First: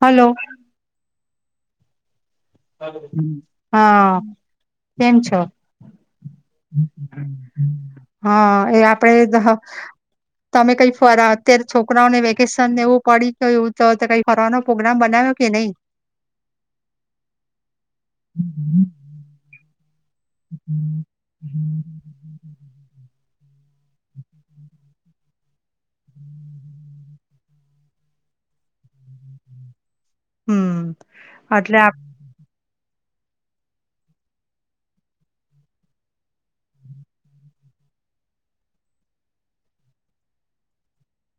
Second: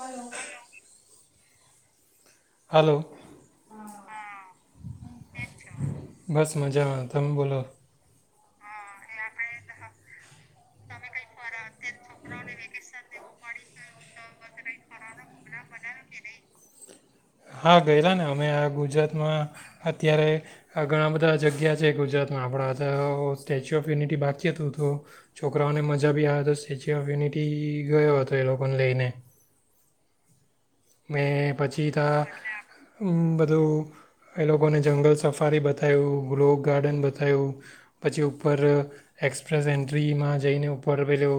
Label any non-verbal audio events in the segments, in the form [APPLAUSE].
Hello. Hello, હા કેમ છો. બસ મજામાં. તમે બોલો? હા એ આપડે તમે કઈ ફર અત્યાર છોકરાઓને વેકેશન નેવ તો તો કઈ ફરવાનો પ્રોગ્રામ બનાવ્યો કે નહીં. હા ગયેલા ને અમે આ ગુજરાતમાં. અત્યારે આ ઘણા બધા જગ્યા છે ગુજરાતમાં આપણા તો. સ્ટેચ્યુ ઓફ યુનિટી બાકીતું તો છોકરાઓને મજા બી આ તો સ્ટેચ્યુ ઓફ યુનિટી ગયો હતો એ લોકોને લઈને. હમ મે એટલે પછી ત. બધું એ લોકોને જંગલ સફારી બતાયુ લો ગાર્ડન બતાયું પછી ઉપર એક્સપ્રેસ એન્ટ્રીમાં જઈને ઉપર પેલું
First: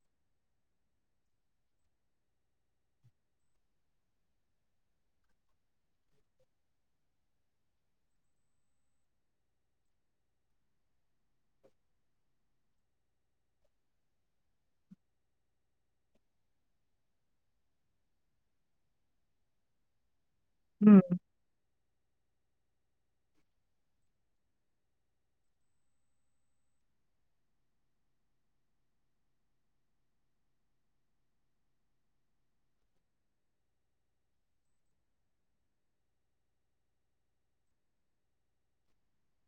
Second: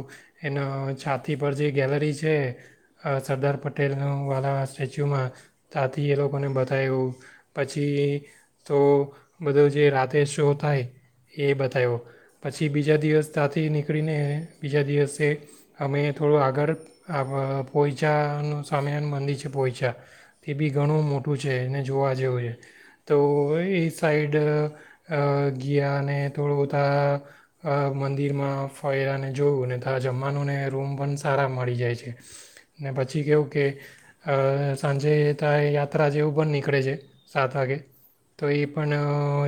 એના છાતી પર જે ગેલરી છે અ સરદાર પટેલ. વાળા સ્ટેચ્યુમાં ત્યાથી એ લોકોને બતાવ્યું પછી તો બધો જે રાતે શો થાય એ બતાવ્યો પછી બીજા દિવસ ત્યાાથી નીકળીને બીજા દિવસે અમે થોડું આગળ પોહોંચાનું. સ્વામ્યાન મંદીર છે પોયચા તે બી હમ ઘણું મોટું છે એને જોવા જેવું છે. તો એ સાઈડ ગયાને થોડું બધા મંદિરમાં ફર્યાને જોયું ને ત જમવાનુંને રૂમ પણ સારા મળી જાય છે ને પછી કેવું. કે સાંજે ત યાત્રા જેવું પન નીકળે છે સાત વાગે તો એ પણ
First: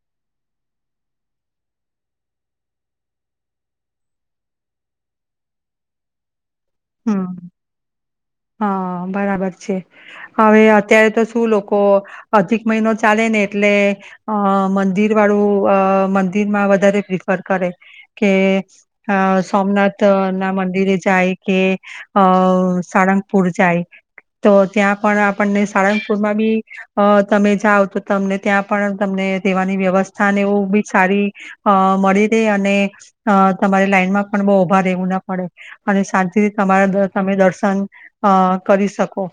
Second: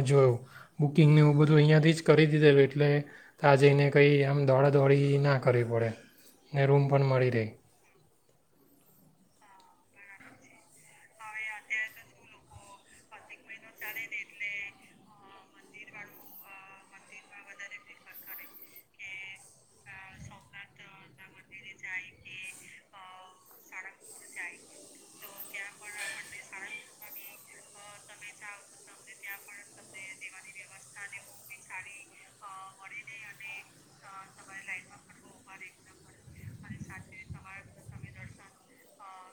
જોયું બુકિંગને એવું બધું અહીંયાથી જ કરી દીધેું એટલે ત્યાં જઈને કંઈ આમ દોડા દોડી ના કરવી પડે ને રૂમ પણ મળી રહે. હમ હા બરાબર છે હવે અત્યારે તો શું લોકો અધિક મહિનો ચાલે ને એટલે અ મંદિર વાળું અ મંદિરમાં વધારે પ્રિફર કરે કે અ સોમનાથ ના મંદિરે જાય કે અ સાારંગ. ુર જાય તો ત્યાં પણ આપણને સારંગપુરમાં બી અ તમે જાઓ તો તમને ત્યાં પણ તમને રહેેવાની વ્યવસ્થા ને એવું બી સારી અ મળી રહેે અને તમારે લાઈનમાં પણ બહુ ઊભા રહેવું ના પડે અને શાંતિથી તમારા તમે દર્શન. અ કરી શકો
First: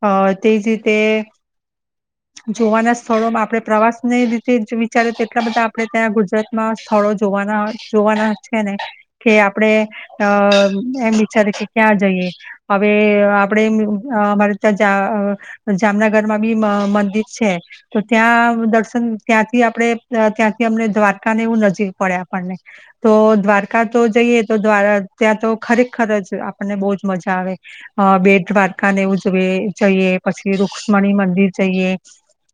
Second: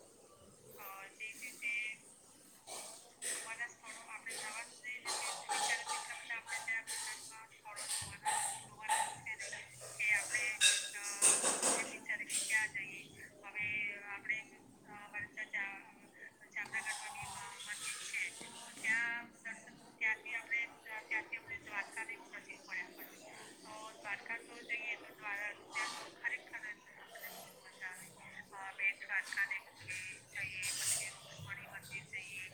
અ તેજ રીતે જોવાના સ્થળોમાં આપણેે પ્રવાસને રીતે વિચારી તો એટલા બધા આપણે ત્યાં ગુજરાતમાં સ્થળો જોવાના જોવાના છે ને કે આપણેે અ એમ વિચારી કે ક્યાં જઈએ. હવે આપડે અમારે ત્યાં જામનગરમાં બી મંદિર છે તો ત્યાં દર્શન ત્યાંથી આપણે ત્યાંથી અમને દ્વારકાને એવું નજીક પડે આપણને તો દ્વારકા તો જઈએ તો્વા ત્યાં તો ખરેખર જ આપણને બહુ જ મજા આવે. અ બેટ દ્વારકા નેવ ઉ જોએ જઈએ પછી રુક્ષ્મણી મંદિર જઈએ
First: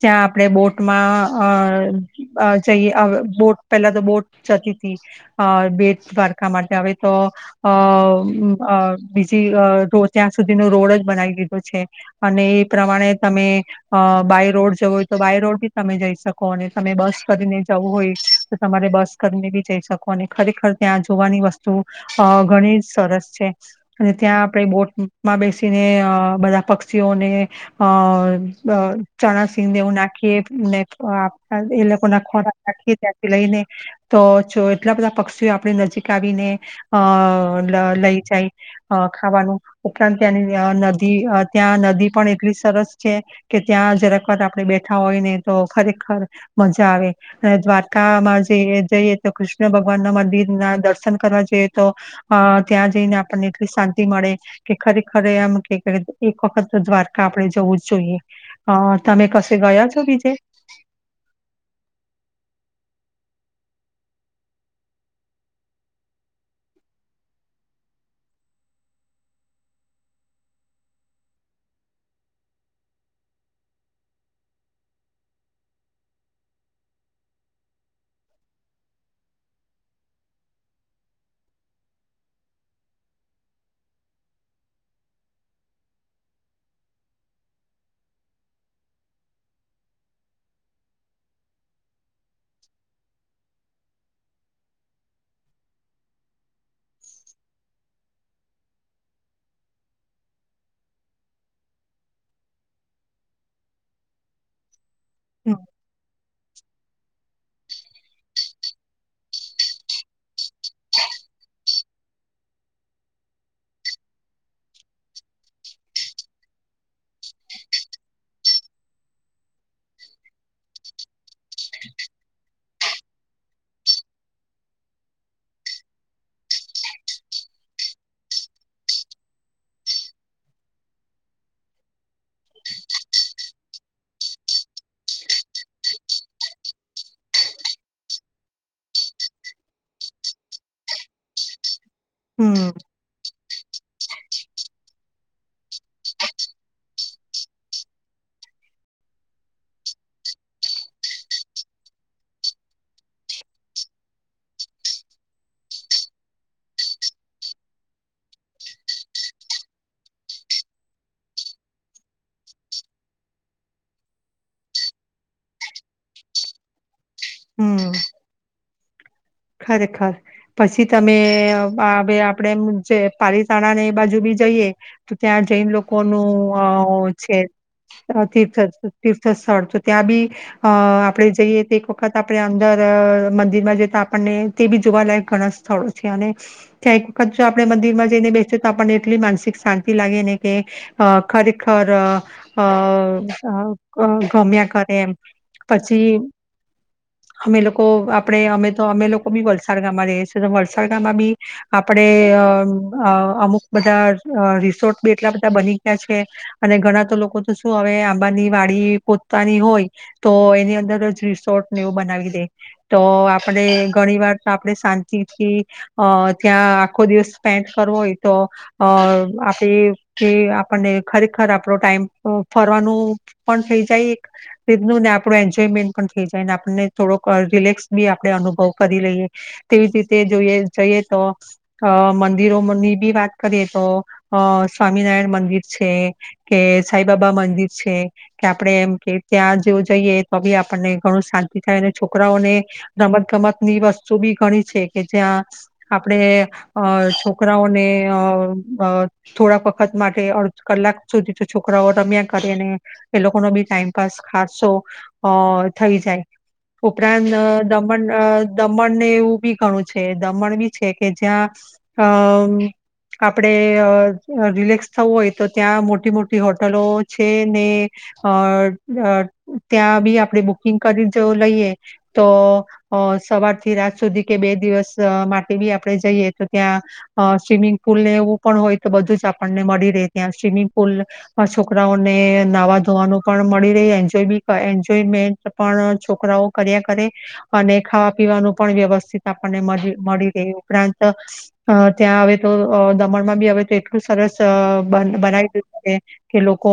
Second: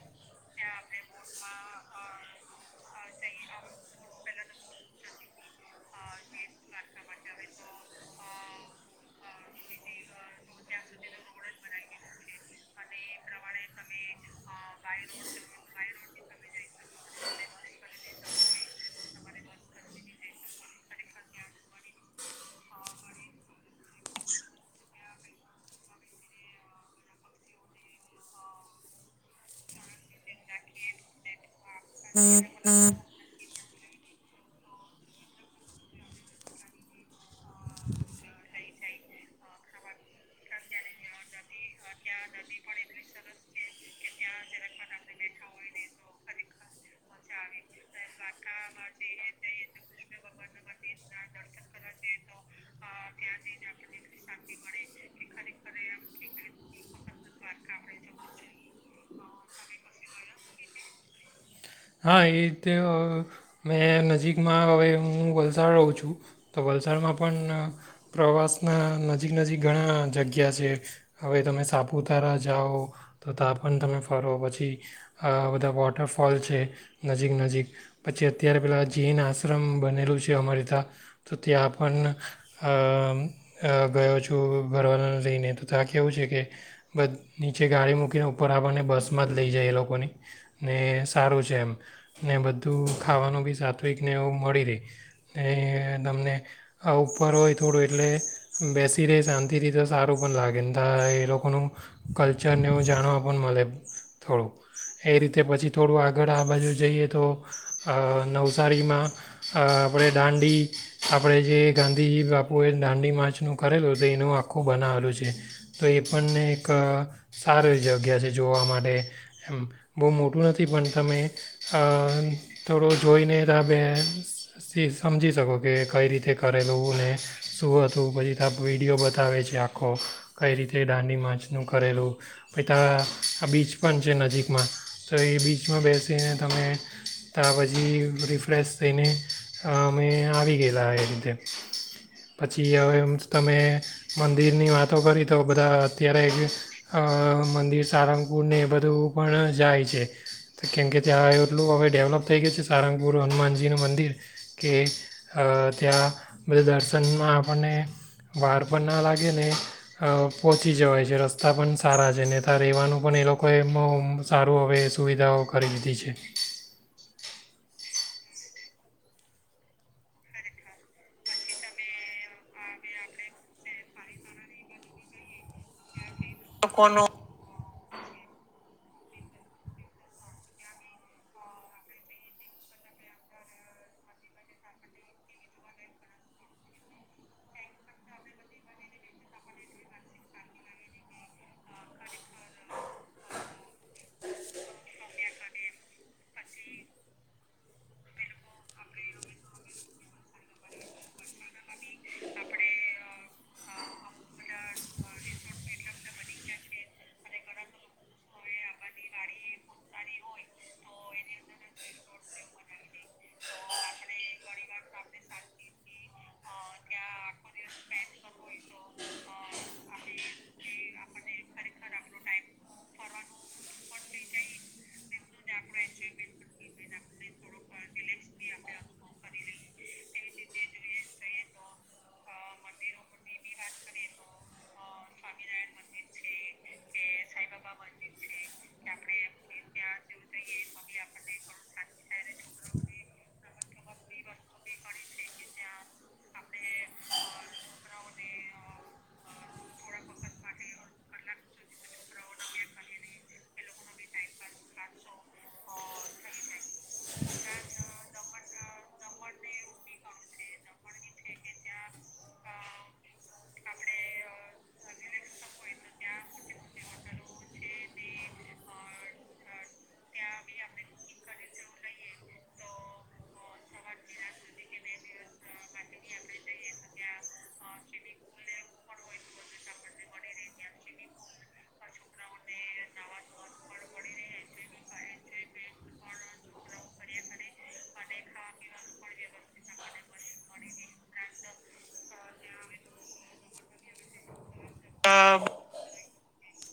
ત્યાં આપણે બોટમાં અ જઈએ બોટ પેલા તો બોટ જતી તી બેટ દ્વારકા માટે હવે તો અ બીજી. તો ત્યાં સુધીનો રોડ જ બનાવી દીધો છે અને એ પ્રમાણે તમે અ બાય રોડ જવો હોય તો બાય રોડ બી તમે જઈ શકો અને તમે બસ કરીને જવું હોય તો તમારે બસ કરીને બી જઈ શકો અને ખરેખર ત્યાં જોવાની વસ્તુ અ ઘણી જ સરસ છે અને ત્યાં આપણે બોટ. માં બેસીને અ બધા પક્ષીઓને અ ચણા સિંધ ને એવું નાખીએ. ને એ લોકો ના ખોરા નાખી ત્યાંથી લઈ ને. તો જો એટલા બધા પક્ષીઓ આપણે નજીક આવીને અ લઈ જાય અ ખાવાનું. ઉપરાંત ત્યાંની નદી ત્યાં નદી પણ એટલી સરસ છે કે ત્યાં જરકવાર આપણે બેઠા હોય ને તો ખરેખર મજા આવે અને દ્વારકામાં જ જઈએ તો કૃષ્ણ ભગવાન ના મંદિર ના દર્શન કરવા જઈએ તો અ ત્યાં જઈને આપણને એટલી શાંતિ મળે. કે ખરેખર એમ કે એક વખત દ્વારકા આપણેે જવું જ જોઈએ અ તમે કશે ગયા છો બીજે. હા એ રીતે મેં નજીકમાં હવે હું વલસાડ રહું છું તો વલસાડમાં પણ પ્રવાસના નજીક નજીક ઘણા જગ્યા છે હવે તમે સાપુતારા જાઓ તો ત્યાં પણ તમે ફરો પછી બધા વોટરફોલ છે. નજીક નજીક પછી અત્યારે પેલા જૈન આશ્રમ બનેલું છે અમારી ત્યાં તો ત્યાં પણ અ અ ગયો છું ભરવાના લઈને તો ત્યાં કેવું છે કે બધ નીચે ગાડી મૂકીને ઉપર આપણને બસમાં જ લઈ જાય એ લોકોની ને સારું છે એમ. ને બધું ખાવાનું બી સાત્વિક ને એવું મળી રહે ને તમને આ ઉપર હોય થોડું એટલે બેસી રહેે શાંતિથી તો સારું પણ લાગેને એ લોકોનું કલ્ચરને એવું જાણવા પણ મળે થોડું. એ રીતે હમ પછી થોડું આગળ આવે. આ બાજુ જઈએ તો નવસારીમાં આપણે દાંડી આપણે જે ગાંધીજી બાપુએ દાંડી માચનું કરેલું તો એનું આખું બનાવેલું છે તો એ પણને એક સારી જગ્યા છે જોવા માટે એમ બહુ મોટું નથી પણ તમે. હ. થોડો જોઈને તમે સમજી શકો કે કઈ રીતે કરેલું ને શું હતું પછી ત વિડીયો બતાવે છે આખો કઈ રીતે દાંડી માર્યનું કરેલું પછ તા બીચ પણ છે નજીકમાં તો એ બીચમાં બેસે તેમે ત્યા પછી રિફ્રેશ થઈને અમે આવી ગયેલા એ રીતે પછી હમ હવે એમ તમે મંદિરની વાતો કરી તો બધા અત્યારે એક અ મંદિર ત્યાં એટલું હવે ડેવલપ થઈ ગયું છે સારંગપુર હનુમાનજીનું મંદિર કે અ ત્યાં બધા દર્શનમાં આપણને વાર પણ ના લાગે ને પહોંચી જવાય છે રસ્તા પણ સારા છે ને ત્યાં રહેવાનું પણ એ લોકોએ સારું હવે સુવિધાઓ કરી દીધી છે. [INAUDIBLE] હમ ખરેખર પછી તમે હવે આપડે એમ જે પાલીતાણા ને એ બાજુ બી જઈએ તો ત્યાં જઈને લોકો કોનું છે. તાર્થી તીર્થ તીર્થ સ્થળ તો ત્યાં બી અ આપડે જઈએ તો એક વખત આપણે અંદર મંદિર માં જય તો આપ અને તે બી જોવાલાયક ઘણા સ્થળો છે અને ત્યાં એક વખત જો આપણે મંદિરમાં જઈને બેસીએ તો આપણને એટલી માનસિક શાંતિ લાગે ને કે ખરેખર અ ગમ્યા કરે એમ પછી અમે લોકો આપણે અમે તો અમે લોકો બી વલસાડ ગામમાં ર છે તો વલસાડ ગામમાં બી આપડે અમુક બધા રિસોર્ટ બી એટલા બધા બની ગયા છે અને ઘણા તો લોકો તો શું હવે આંબાની વાડી પોતતાની હોય તો એની અંદર જ રિસોર્ટને એવું બનાવી દે તો આપણે ઘણી વાર તો આપણે શાંતિથી અ ત્યાં આખો દિવસ સ્પેન્ડ કરવો હોય તો અ આપે આપણને ખરેખર આપણો ટાઈમ ફરવાનું પણ થઈ જાય એક રીતનું ને આપણું એન્જોયમેન્ટ પણ થઈ જાય ને આપણને થોડોક રિલેક્સ બી આપ અનુભવ કરી લઈએ તેવી રીતે જોઈએ જઈએ તો અ મંદિરોની બી વાત કરીએ તો અ સ્વામિનારાયણ મંદિર છે, કે સાઈબબા મંદિર છે, કે આપડણે એમ કે ત્યાં જેવ જઈએ તો બી આપણને ઘણું શાંતિ થાય અને છોકરાઓને કમર ની વસ્તુ બી ગણી છે કે જ્યાં આપણે અ છોકરાઓને અ થોડાક વખત માટે અડધ કલાક સુધી તો છોકરાઓ રમ્યા કરીને એ લોકોનો બી ટાઈમપાસ ખર્સો અ થઈ જાય ઉપરાંત અ દમણ ને એવું બી ઘણું છે દમણ બી છે કે જ્યાં અ આપડે રિલેક્સ થવું હોય તો ત્યાં મોટી મોટી હોટલો છે ને અ ત્યાં બી આપણે બુકિંગ કરી લઈએ તો અ સવાર થી રાત સુધી કે બે દિવસ માટે બી આપડણે જઈએ તો ત્યાં સ્વિમિંગ પુલ ને એવું પણ હોય તો બધું જ આપણને મળી રહે ત્યાં સ્વિમિંગ પુલમાં છોકરાઓને નાહવા ધોવાનું પણ મળી રહે એન્જોય બી એન્જોયમેન્ટ પણ છોકરાઓ કર્યા કરે. અને ખાવા પીવાનું પણ વ્યવસ્થિત આપણને મ ઉપરાંત ત્યાં હવે તો દમણમાં બી હવે તો એટલું સરસ બનાવીય કે લોકો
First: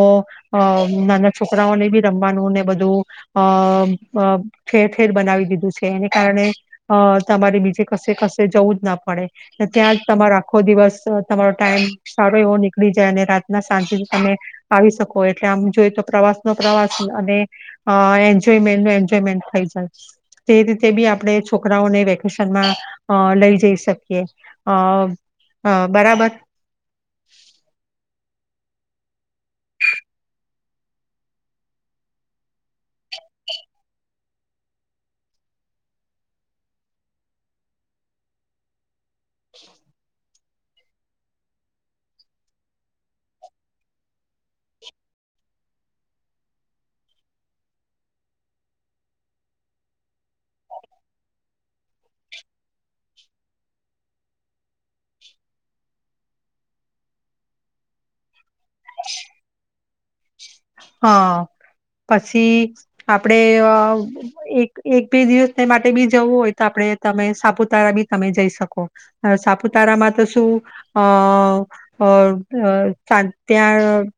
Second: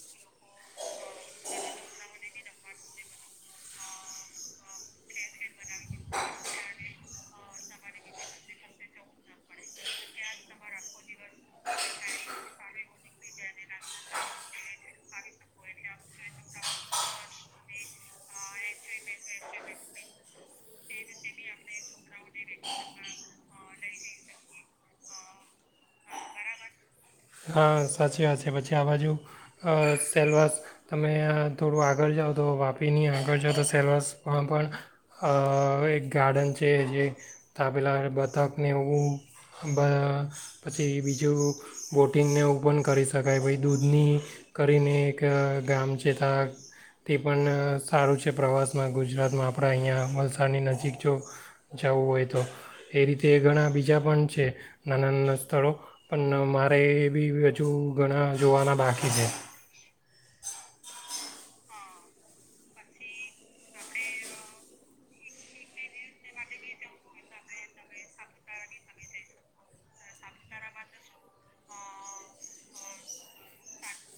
નાના છોકરાઓને બી રમવાનું ને બધું અ ઠેર ઠેર બનાવી દીધું છે. એને કારણે અ તમારે બીજે કશે કશે જવું જ ના પડે. ત્યાં જ તમારો આખો દિવસ તમારો ટાઈમ સારો એવો નીકળી જાય અને રાતના સાંજથી તમે આવી શકો એટલે આમ જોઈ તો પ્રવાસ નો પ્રવાસ અને અ એન્જોયમેન્ટ ન એન્જોયમેન્ટ થઈ જાય. તે રીતે બી આપણે છોકરાઓને વેકેશનમાં લઈ જઈ શકીએ અ બરાબર. હા સાચી વાત છે પછી આ બાજુ સેલવાસ તમે થોડું આગળ જાઓ તો વાપીની આગળ જાઓ તો સેલવાસ પણ પણ હવે એક ગાર્ડન છે જે તાપેલા બથકને એવું [UNINTELLIGIBLE] પછી બીજું વોટિંગને એવું પણ કરી શકાય ભાઈ દૂધની કરીને એક ગામ છે ત તે પણ સારું છે પ્રવાસમાં ગુજરાતમાં આપણા અહીંયા વલસાડની નજીક જો જવું હોય તો એ રીતે ઘણા બીજા પણ છે નાના નાના સ્થળો પણ મારા એ એ બી હજુ ઘણા જોવાના બાકી છે. હા પછી આપણેે એક એક બે દિવસ માટે બી જવું હોય તો આપણે તમે સાપુતારા બી તમે જઈ શકો સાપુતારામાં તો શું અ ત્યાં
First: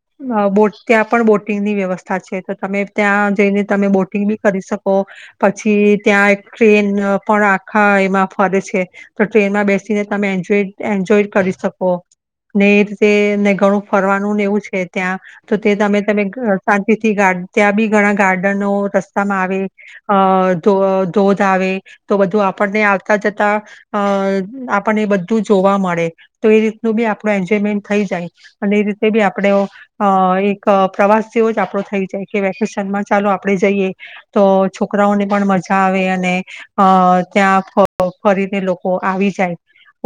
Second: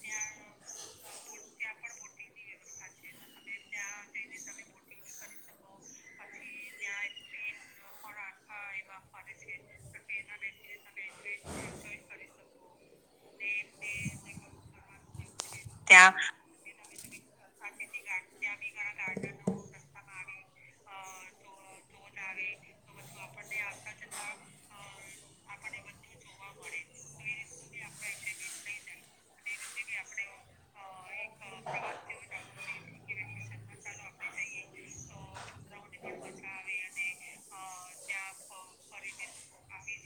બોટ ત્યાં પણ બોટ બોટિંગની વ્યવસ્થા છે તો તમે ત્યાં જઈને તમે બોટિંગ બી કરી શકો પછી ત્યાં એક ટ્રેન પણ આખા એમાં ફરે છે તો ટ્રેનમાં બેસીને તમે એન્જ એન્જોય કરી શકો ને એીતે ને ઘણું ફરવાનુંને એવું છે ત્યાં તો તે તમે તમે શાંતિથી ગાર્ડ ત્યાં બી ઘણા ગાર્ડનો રસ્તામાં આવે અ ધ ધોધ આવે તો બધું આપણને આવતા જતા અ આપણને બધું જોવા મળે તો એ રીતનું બી આપણું એન્જોયમેન્ટ થઈ જાય અને એ રીતે બી આપણે અ એક પ્રવાસ તેવો જ આપડો થઈ જાય કે વેકેશનમાં ચાલો આપડણે જઈએ તો છોકરાઓને પણ મજા આવે અને અ ત્યાં ફ ફરીને લોકો આવી જાય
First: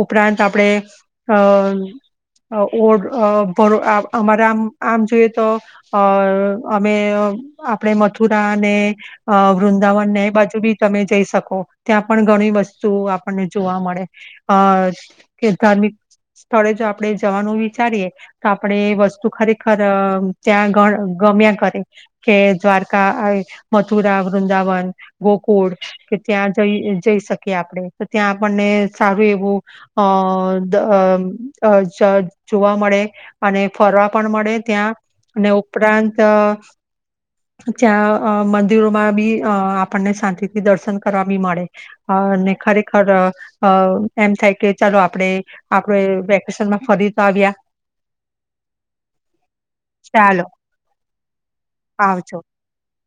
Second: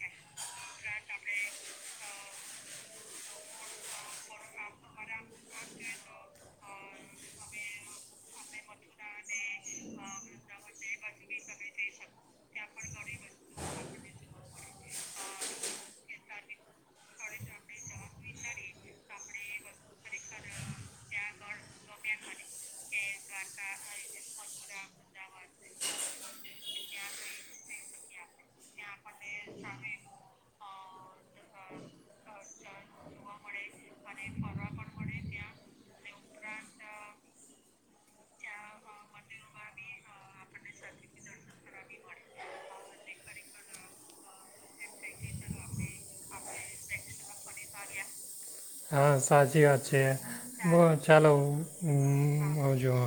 ઉપરાંત આપડે અ ઓ અ અ અમારા આમ આમ જોઈએ તો અ અમે આપણે મથુરા ને અ વૃંદાવનને એ બાજુ બી તમે જઈ શકો ત્યાં પણ ઘણી વસ્તુ આપણને જોવા મળે અ કે ધાર્મિક સ્થળે જો આપણે જવાનું વિચારીએ તો આપણે વસ્તુ ખરેખર ત્યાં ગમ્યા કરે કે દ્વારકા મથુરા વૃંદાવન ગોકુળ કે ત્યાં જઈ જઈ શકીએ આપણે તો ત્યાં આપણને સારું એવું અ જોવા મળે અને ફરવા પણ મળે ત્યાં અને ઉપરાંત ત્યાં મંદિરોમાં બી આપણને શાંતિથી દર્શન કરવાભી મળે અને ખરેખર અહ એમ થાય કે ચાલો આપણેે આપડ વેકેશનમાં ફરી તો આવ્યા. હા સાચી વાત છે ચાલો બ ચાલો આવજો. હમ્મ અવાજો હ